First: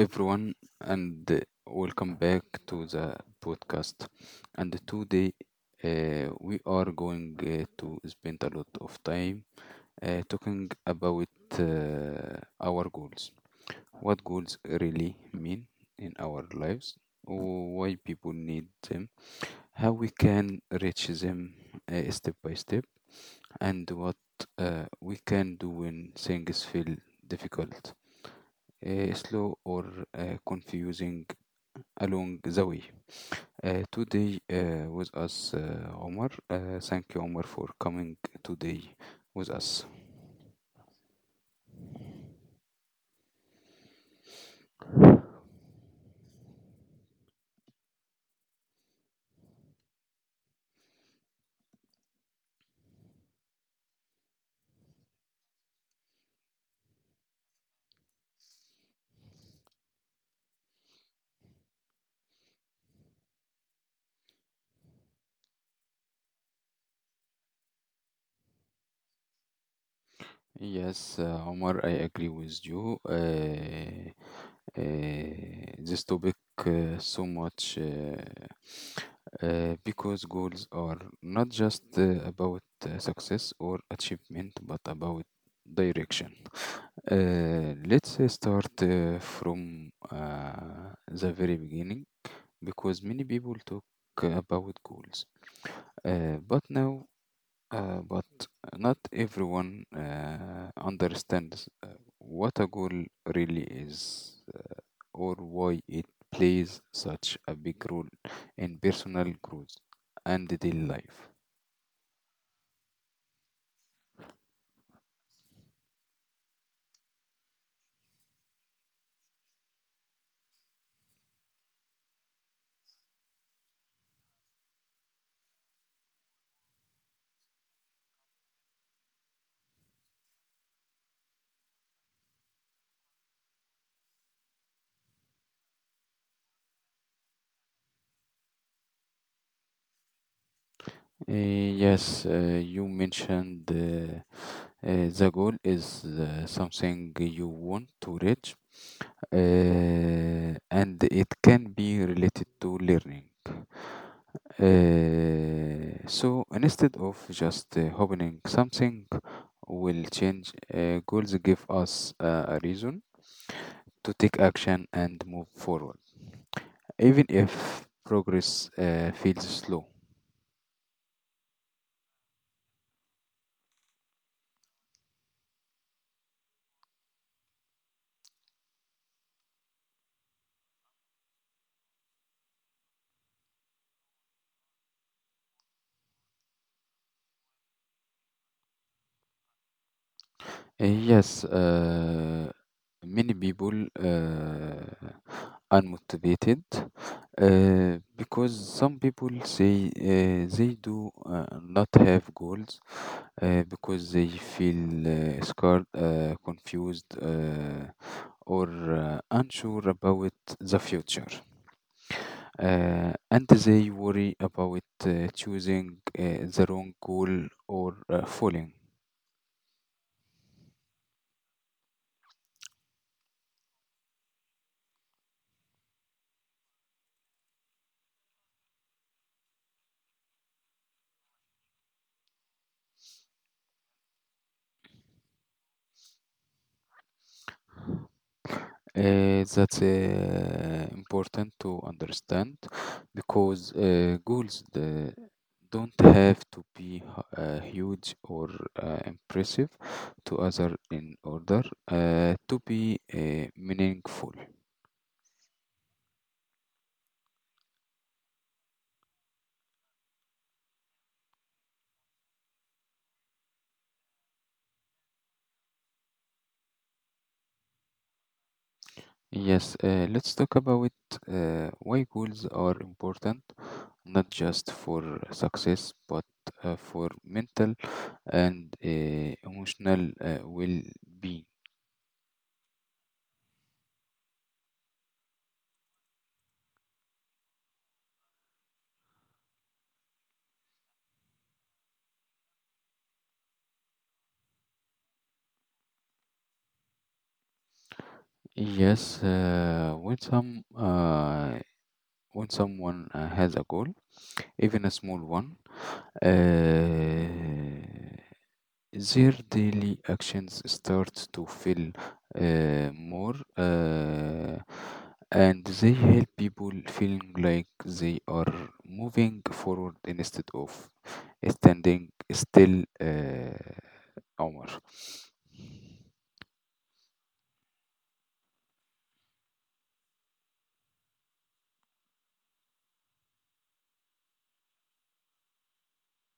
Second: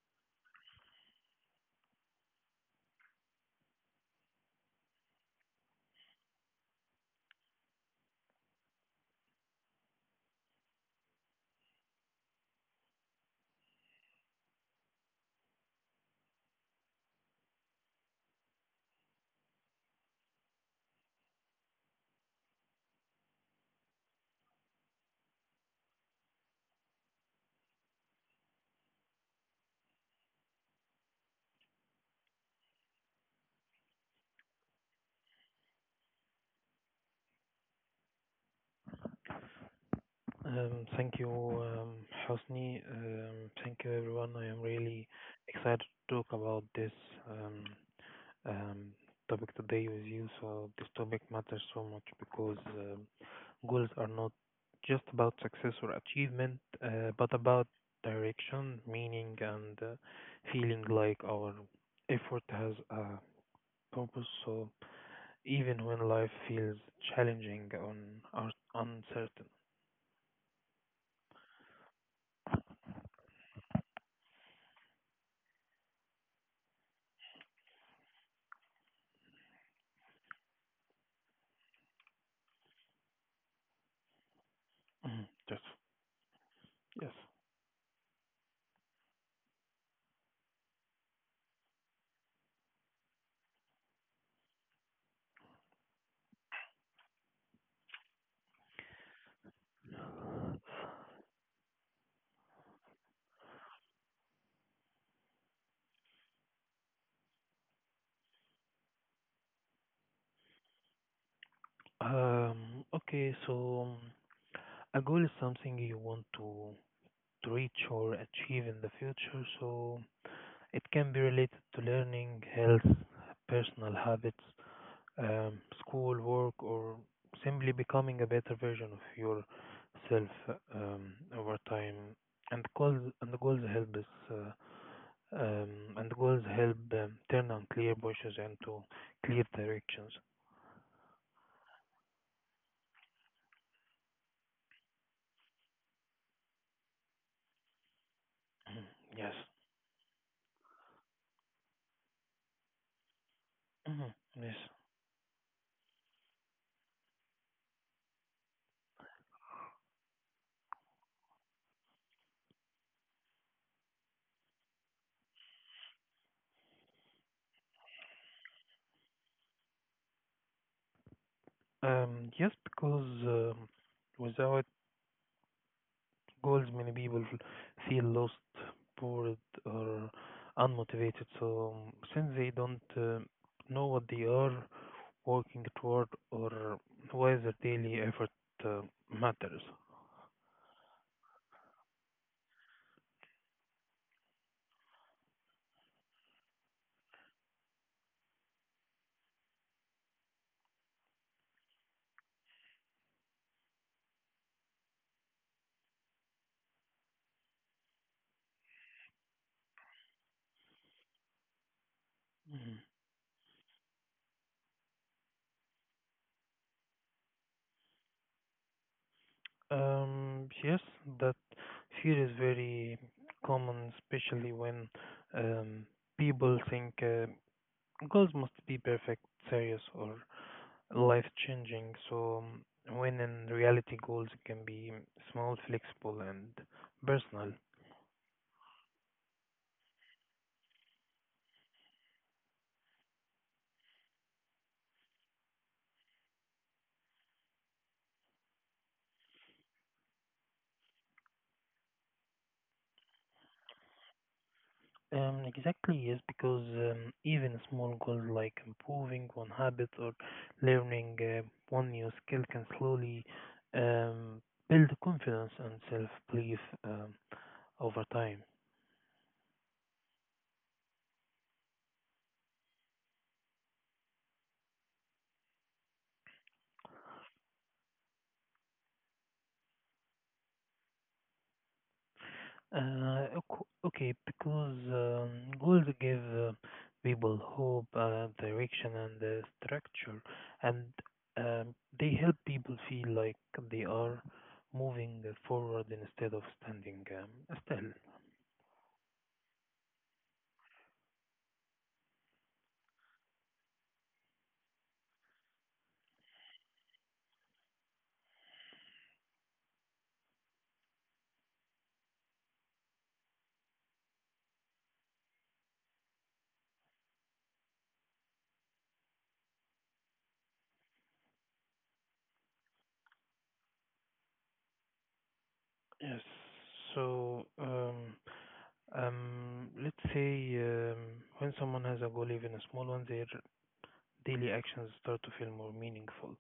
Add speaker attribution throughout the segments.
Speaker 1: everyone, and welcome back to the podcast. And today, we are going to spend a lot of time talking about uh, our goals. What goals really mean in our lives, why people need them, how we can reach them, step by step, and what we can do when things feel difficult, slow or confusing along the way. Today with us, Omar. Thank you, Omar, for coming today with us.
Speaker 2: Thank you, Hosni. Thank you, everyone. I am really excited to talk about this um, um, topic today with you. So, this topic matters so much because goals are not just about success or achievement, but about direction, meaning, and feeling like our effort has a purpose. So, even when life feels challenging or uncertain.
Speaker 1: Yes, Omar, I agree with you. Uh, this topic so much, because goals are not just about success or achievement, but about
Speaker 2: Just
Speaker 1: direction.
Speaker 2: yes.
Speaker 1: Let's start from the very beginning, because many people talk about goals, uh, but now, but not everyone understands what a goal really is, or why it plays such a big role in personal growth and daily life.
Speaker 2: Okay, so a goal is something you want to reach or achieve in the future, so it can be related to learning, health, personal habits, school, work, or simply becoming a better version of yourself over time. And goals and the goals help us, uh, um, and goals help turn unclear bushes into clear directions.
Speaker 1: Yes, you mentioned, the goal is something you want to reach,
Speaker 2: Yes.
Speaker 1: and it can be related to learning.
Speaker 2: Yes.
Speaker 1: So instead of just hoping something will change, goals give us a reason to take action and move forward, even if progress feels slow.
Speaker 2: Yes, because without goals, many people feel lost, bored, or unmotivated. So, since they don't know what they are working toward or why their daily effort uh, matters.
Speaker 1: Uh, yes, uh, Many people unmotivated, because some people say they do not have goals because they feel scared, confused, or unsure about the future.
Speaker 2: Mhm.
Speaker 1: And they worry about choosing the wrong goal or falling.
Speaker 2: Yes, that fear is very common, especially when um, people think goals must be perfect, serious, or life changing. So, when in reality, goals can be small, flexible, and personal.
Speaker 1: That's important to understand because goals don't have to be huge or impressive to other in order to be meaningful.
Speaker 2: Exactly, yes, because even small goals like improving one habit or learning one new skill can slowly um, build confidence and self belief um, over time.
Speaker 1: Yes, let's talk about why goals are important, not just for success, but for mental and emotional well-being.
Speaker 2: Okay, because goals give people hope, direction, and structure, and they help people feel like they are moving forward instead of standing still.
Speaker 1: Yes, when someone has a goal, even a small one, uh, their daily actions start to feel more, and they help people feeling like they are moving forward instead of standing still. Omar.
Speaker 2: Yes. So, let's say when someone has a goal, even a small one, their daily actions start to feel more meaningful.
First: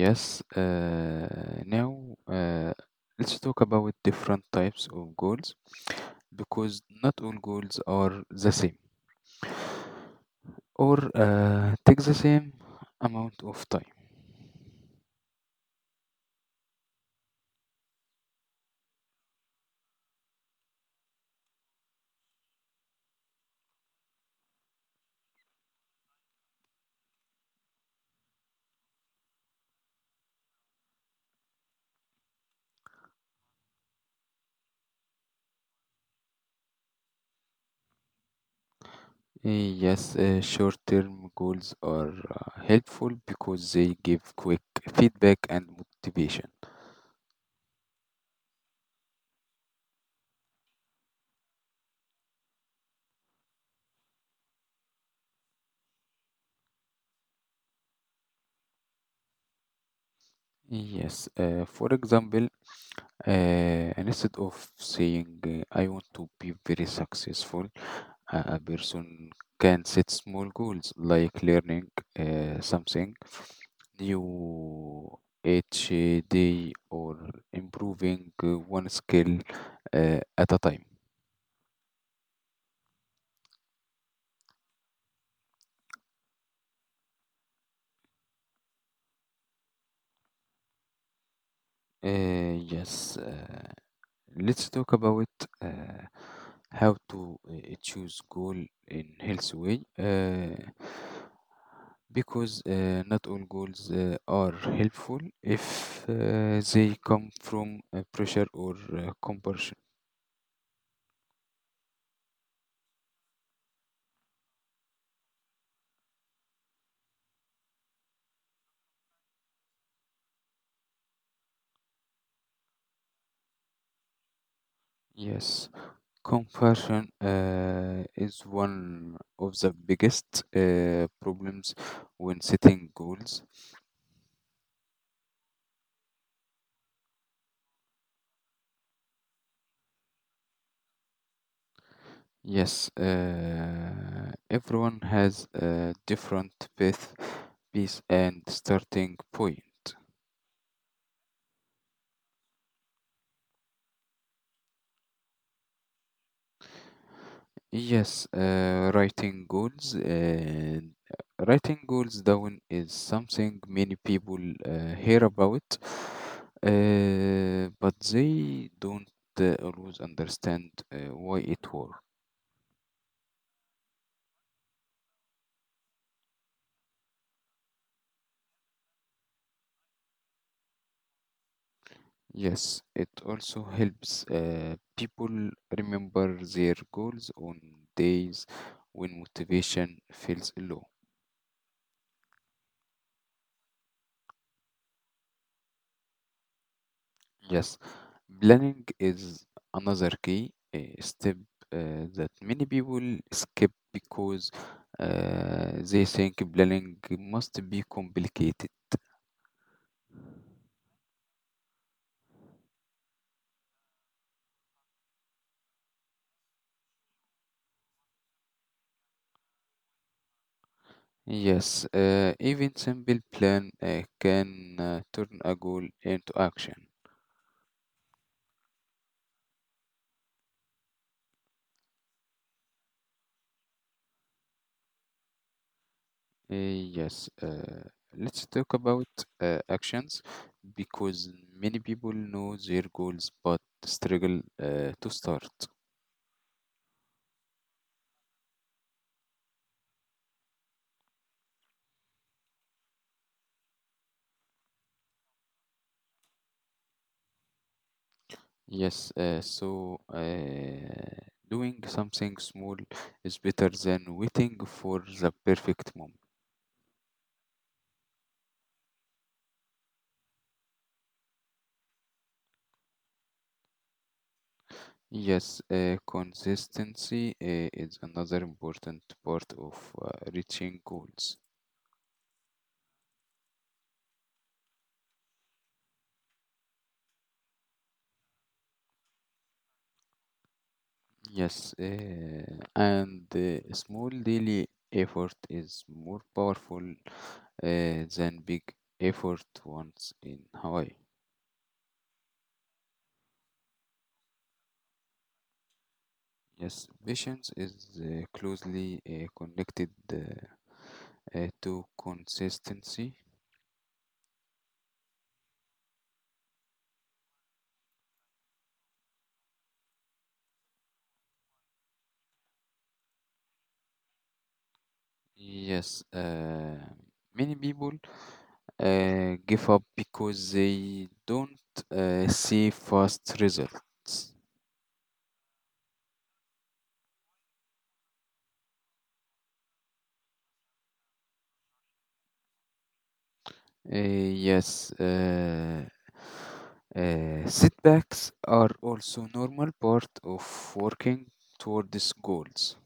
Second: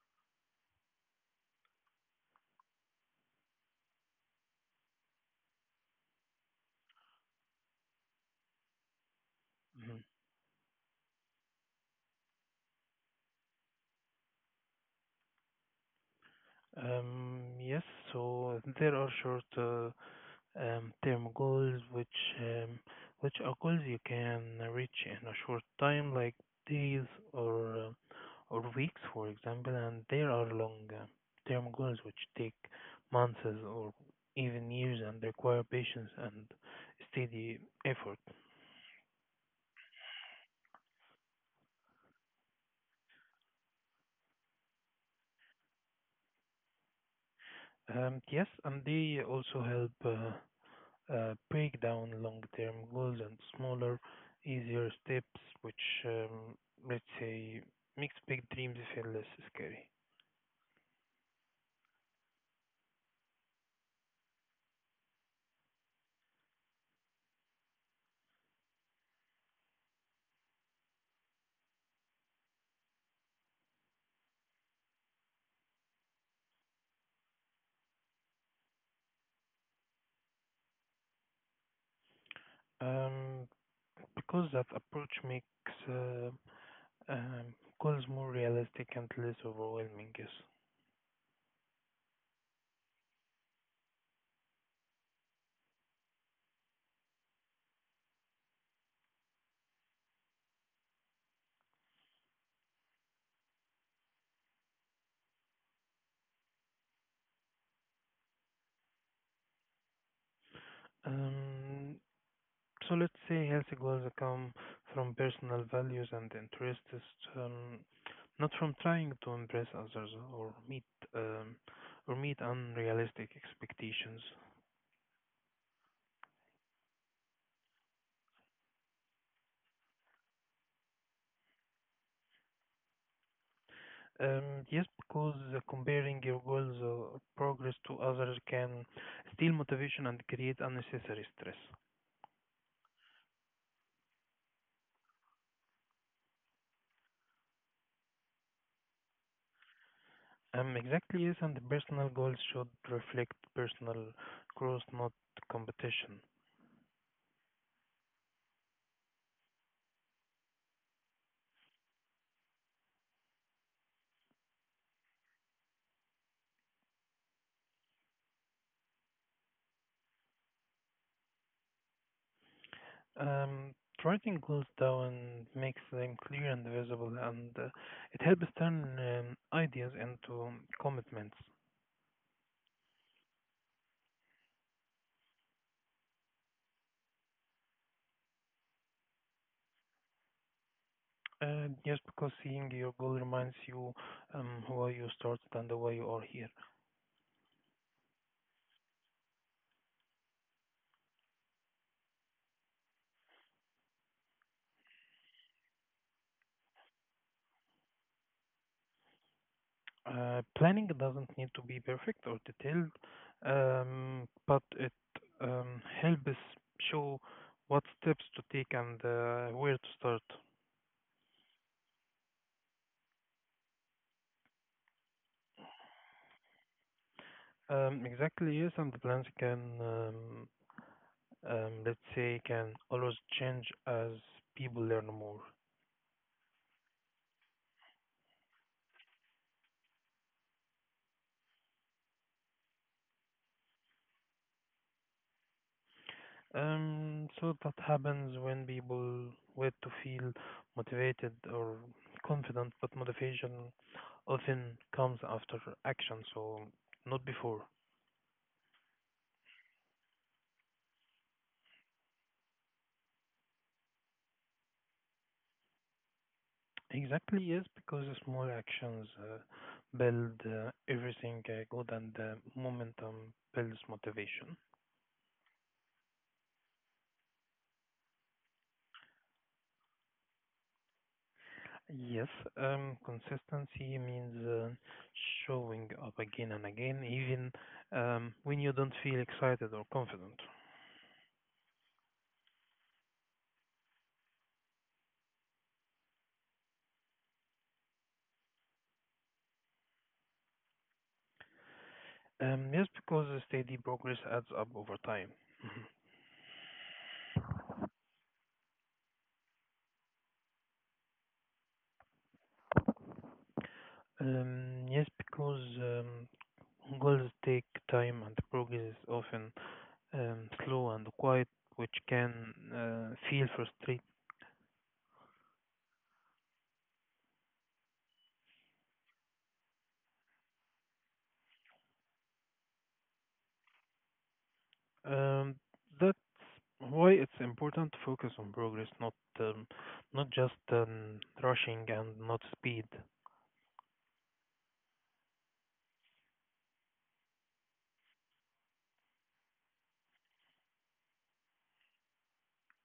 Speaker 1: Yes, now let's talk about different types of goals because not all goals are the same
Speaker 2: Mhm.
Speaker 1: or take the same amount of time.
Speaker 2: Yes. So there are short term goals, which are goals you can reach in a short time, like days or uh, or weeks, for example. And there are long term goals which take months or even years and require patience and steady effort.
Speaker 1: Yes, short-term goals are helpful because they give quick feedback and motivation.
Speaker 2: Yes, and they also help break down long term goals and smaller, easier steps, which um, let's say makes big dreams feel less scary.
Speaker 1: Yes, for example, Uh, and instead of saying, I want to be very successful, a person can set small goals like learning something new each day or improving one skill at a time.
Speaker 2: Um, because that approach makes uh, um, goals more realistic and less overwhelming, yes.
Speaker 1: Uh, yes. Uh, Let's talk about uh, how to choose goal in healthy way. Because not all goals are helpful if they come from pressure or compulsion.
Speaker 2: Um, so let's say healthy goals come from personal values and interests, um, not from trying to impress others or um, meet unrealistic expectations.
Speaker 1: Yes, compulsion is one of the biggest problems when setting goals.
Speaker 2: Yes, because comparing your goals or progress to others can steal motivation and create unnecessary stress.
Speaker 1: Yes, everyone has a different path, piece, and starting point.
Speaker 2: Exactly, yes, and the personal goals should reflect personal growth, not competition.
Speaker 1: Yes, writing goals down is something many people hear about, but they don't always understand why it works.
Speaker 2: Um, Writing goals down makes them clear and visible, and it helps turn ideas into commitments.
Speaker 1: Yes, it also helps people remember their goals on days when motivation feels low.
Speaker 2: Just because seeing your goal reminds you why you started and why you are here.
Speaker 1: Yes, planning is another key step that many people skip because they think planning must be complicated.
Speaker 2: Planning doesn't need to be perfect or detailed, but it helps show what steps to take and where to start.
Speaker 1: Yes, even simple plan can turn a goal into action.
Speaker 2: Exactly, yes, and the plans can, let's say, can always change as people learn more.
Speaker 1: Uh, yes, uh, let's talk about actions because many people know their goals but struggle to start.
Speaker 2: So that happens when people wait to feel motivated or confident, but motivation often comes after action, so not before.
Speaker 1: Yes, doing something small is better than waiting for the perfect moment.
Speaker 2: Exactly, yes, because the small actions build everything good and momentum builds motivation.
Speaker 1: Yes, consistency is another important part of uh, reaching goals.
Speaker 2: Yes, consistency means showing up again and again, even when you don't feel excited or confident.
Speaker 1: Yes, and small daily effort is more powerful than big effort once in Hawaii.
Speaker 2: Yes, because the steady progress adds up over time. Mhm.
Speaker 1: Yes, patience is closely connected to consistency.
Speaker 2: Yes, because goals take time and progress is often slow and quiet, which can feel frustrating.
Speaker 1: Yes, many people give up because they don't see fast results.
Speaker 2: Um, that's why it's important to focus on progress, um, not just rushing and not speed.
Speaker 1: Yes, setbacks are also normal part of working toward these goals.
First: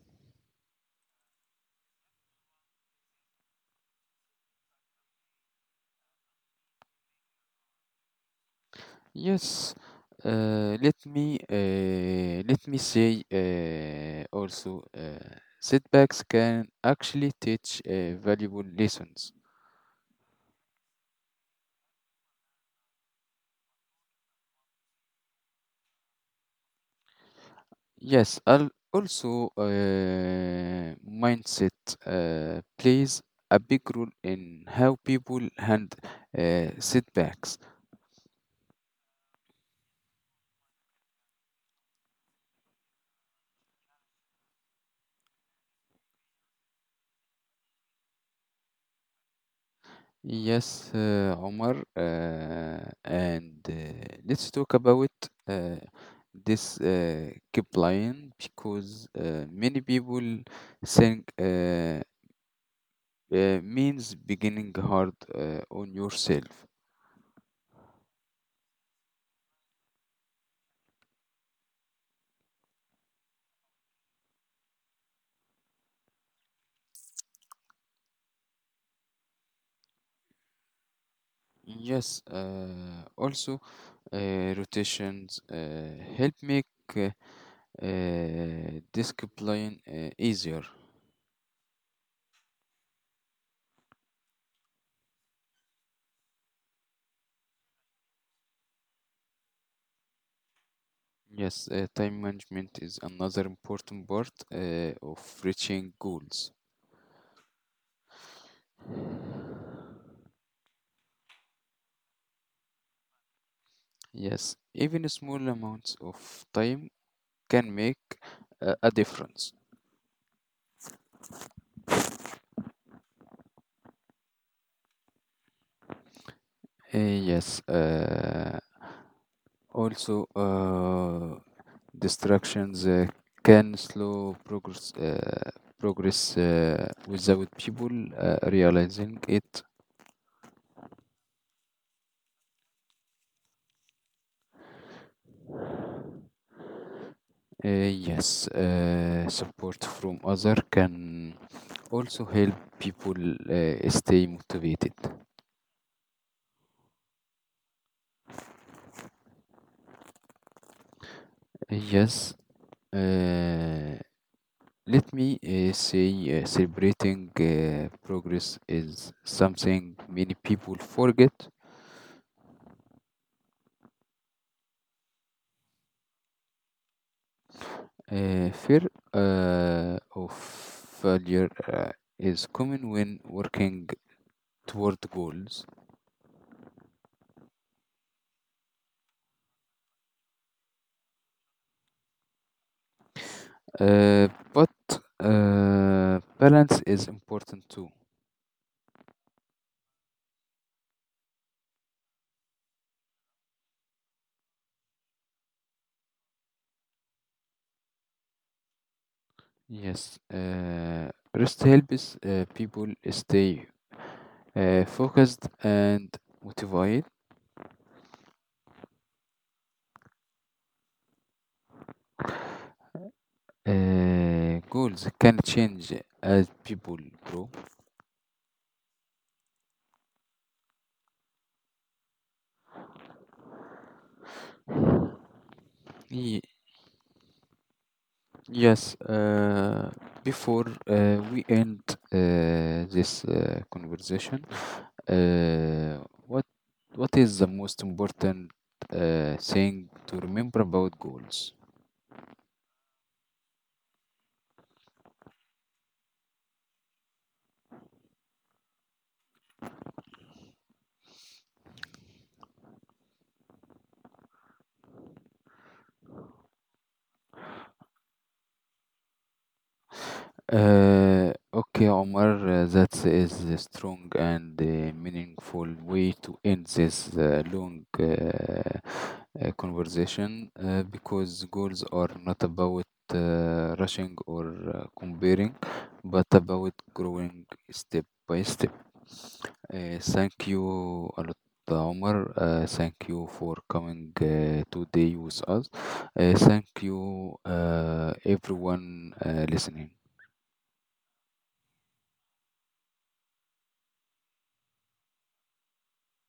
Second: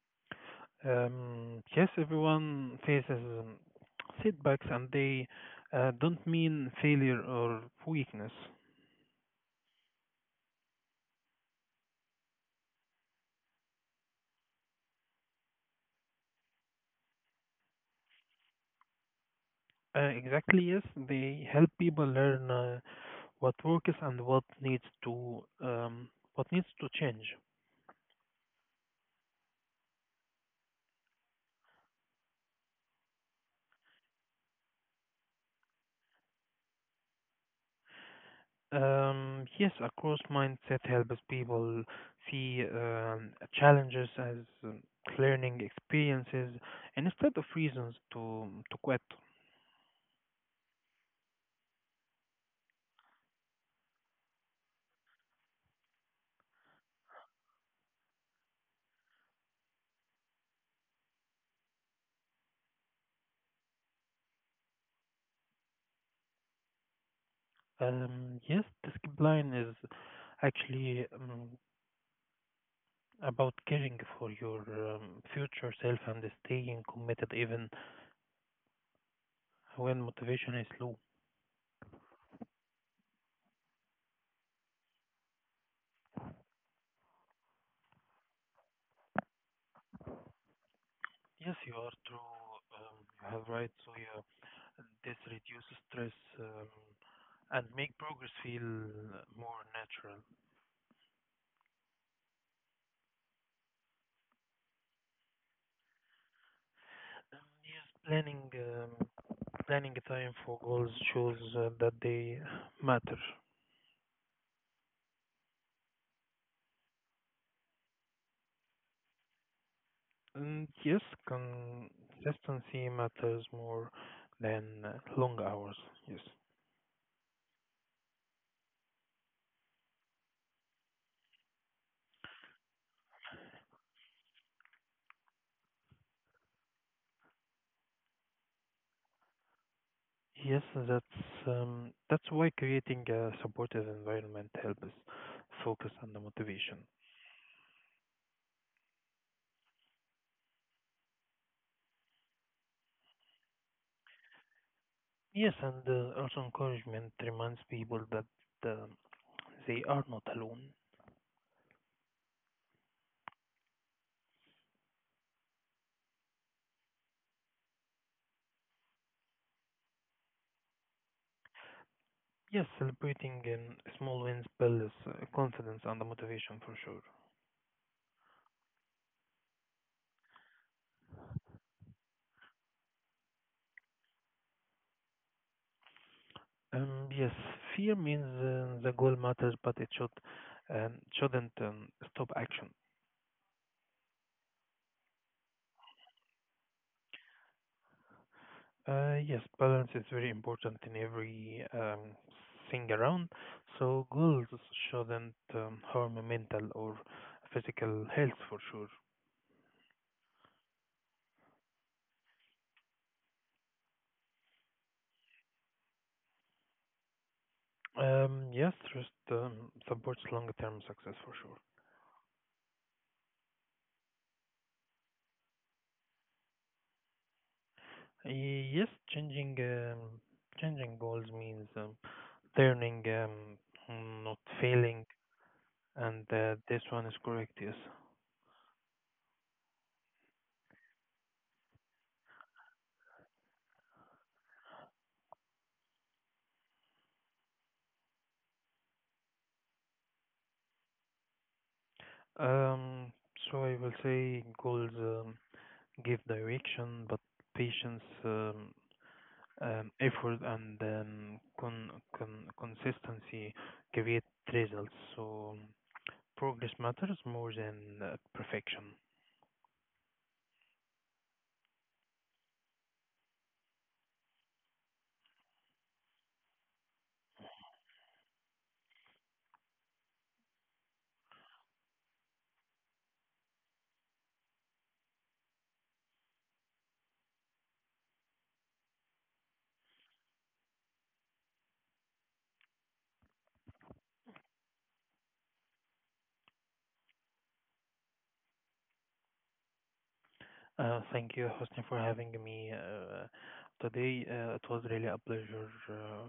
Speaker 2: Yes, everyone faces setbacks, and they don't mean failure or weakness.
Speaker 1: Yes, let me say, also setbacks can actually teach valuable lessons.
Speaker 2: Exactly, yes, they help people learn what works and what needs to change.
Speaker 1: Yes, I'll also mindset plays a big role in how people handle setbacks.
Speaker 2: Yes, a growth mindset helps people see challenges as um, learning experiences and instead of reasons to quit.
Speaker 1: Yes, Omar, and let's talk about uh, this keep line because many people think means beginning hard on yourself.
Speaker 2: Yes, the skip line is actually about caring for your future self and staying committed even when motivation is low.
Speaker 1: Yes, also rotations help make uh, this keep line easier.
Speaker 2: Yes, you are true. You have right. So yeah, this reduces stress and make progress feel more natural.
Speaker 1: Yes, time management is another important part of reaching goals.
Speaker 2: Yes planning a time for goals shows that they matter.
Speaker 1: Yes, even small amounts of time can make a difference.
Speaker 2: And yes, consistency matters more than long hours. Yes,
Speaker 1: Yes, also Distractions can slow progress without people realizing it.
Speaker 2: yes, that's why creating a supportive environment helps focus on the motivation.
Speaker 1: Uh, yes, Support from other can also help people stay motivated.
Speaker 2: Yes, and also encouragement reminds people that uh, they are not alone.
Speaker 1: Eh, Yes, uh, Let me uh, say, celebrating progress is something many people forget.
Speaker 2: Yes, celebrating small wins builds confidence and the motivation for sure.
Speaker 1: Fear of failure is common when working toward goals,
Speaker 2: Yes, fear means the goal matters, but it shouldn't stop action.
Speaker 1: but balance is important too.
Speaker 2: Yes, balance is very important in every thing around. So goals shouldn't harm mental or physical health for sure.
Speaker 1: Yes, rest helps people stay focused and motivated.
Speaker 2: Yes, trust supports long-term success for sure.
Speaker 1: Goals can change as people grow.
Speaker 2: Yes, changing um, changing goals means turning not failing, and
Speaker 1: Ye-
Speaker 2: this one is correct. Yes.
Speaker 1: Yes, before we end this conversation, uh, what what is the most important thing to remember about goals?
Speaker 2: Um, so I will say goals give direction, but patience, effort, and consistency create results. So progress matters more than perfection.
Speaker 1: Okay, Omar, that is a strong and meaningful way to end this long conversation because goals are not about rushing or comparing, but about growing step by step. Thank you a lot, Omar. Thank you for coming today with us. Thank you, everyone listening.
Speaker 2: Thank you, Hosni, for having me today. It was really a pleasure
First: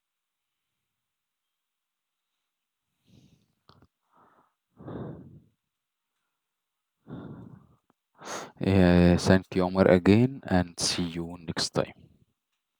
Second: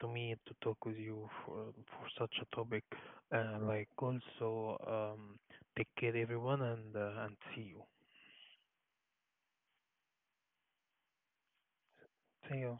Speaker 2: to me to talk with you for such a topic like goals. So take care, everyone, and see you.
Speaker 1: Yeah, thank you, Omar, again, and see you next time.
Speaker 2: See you.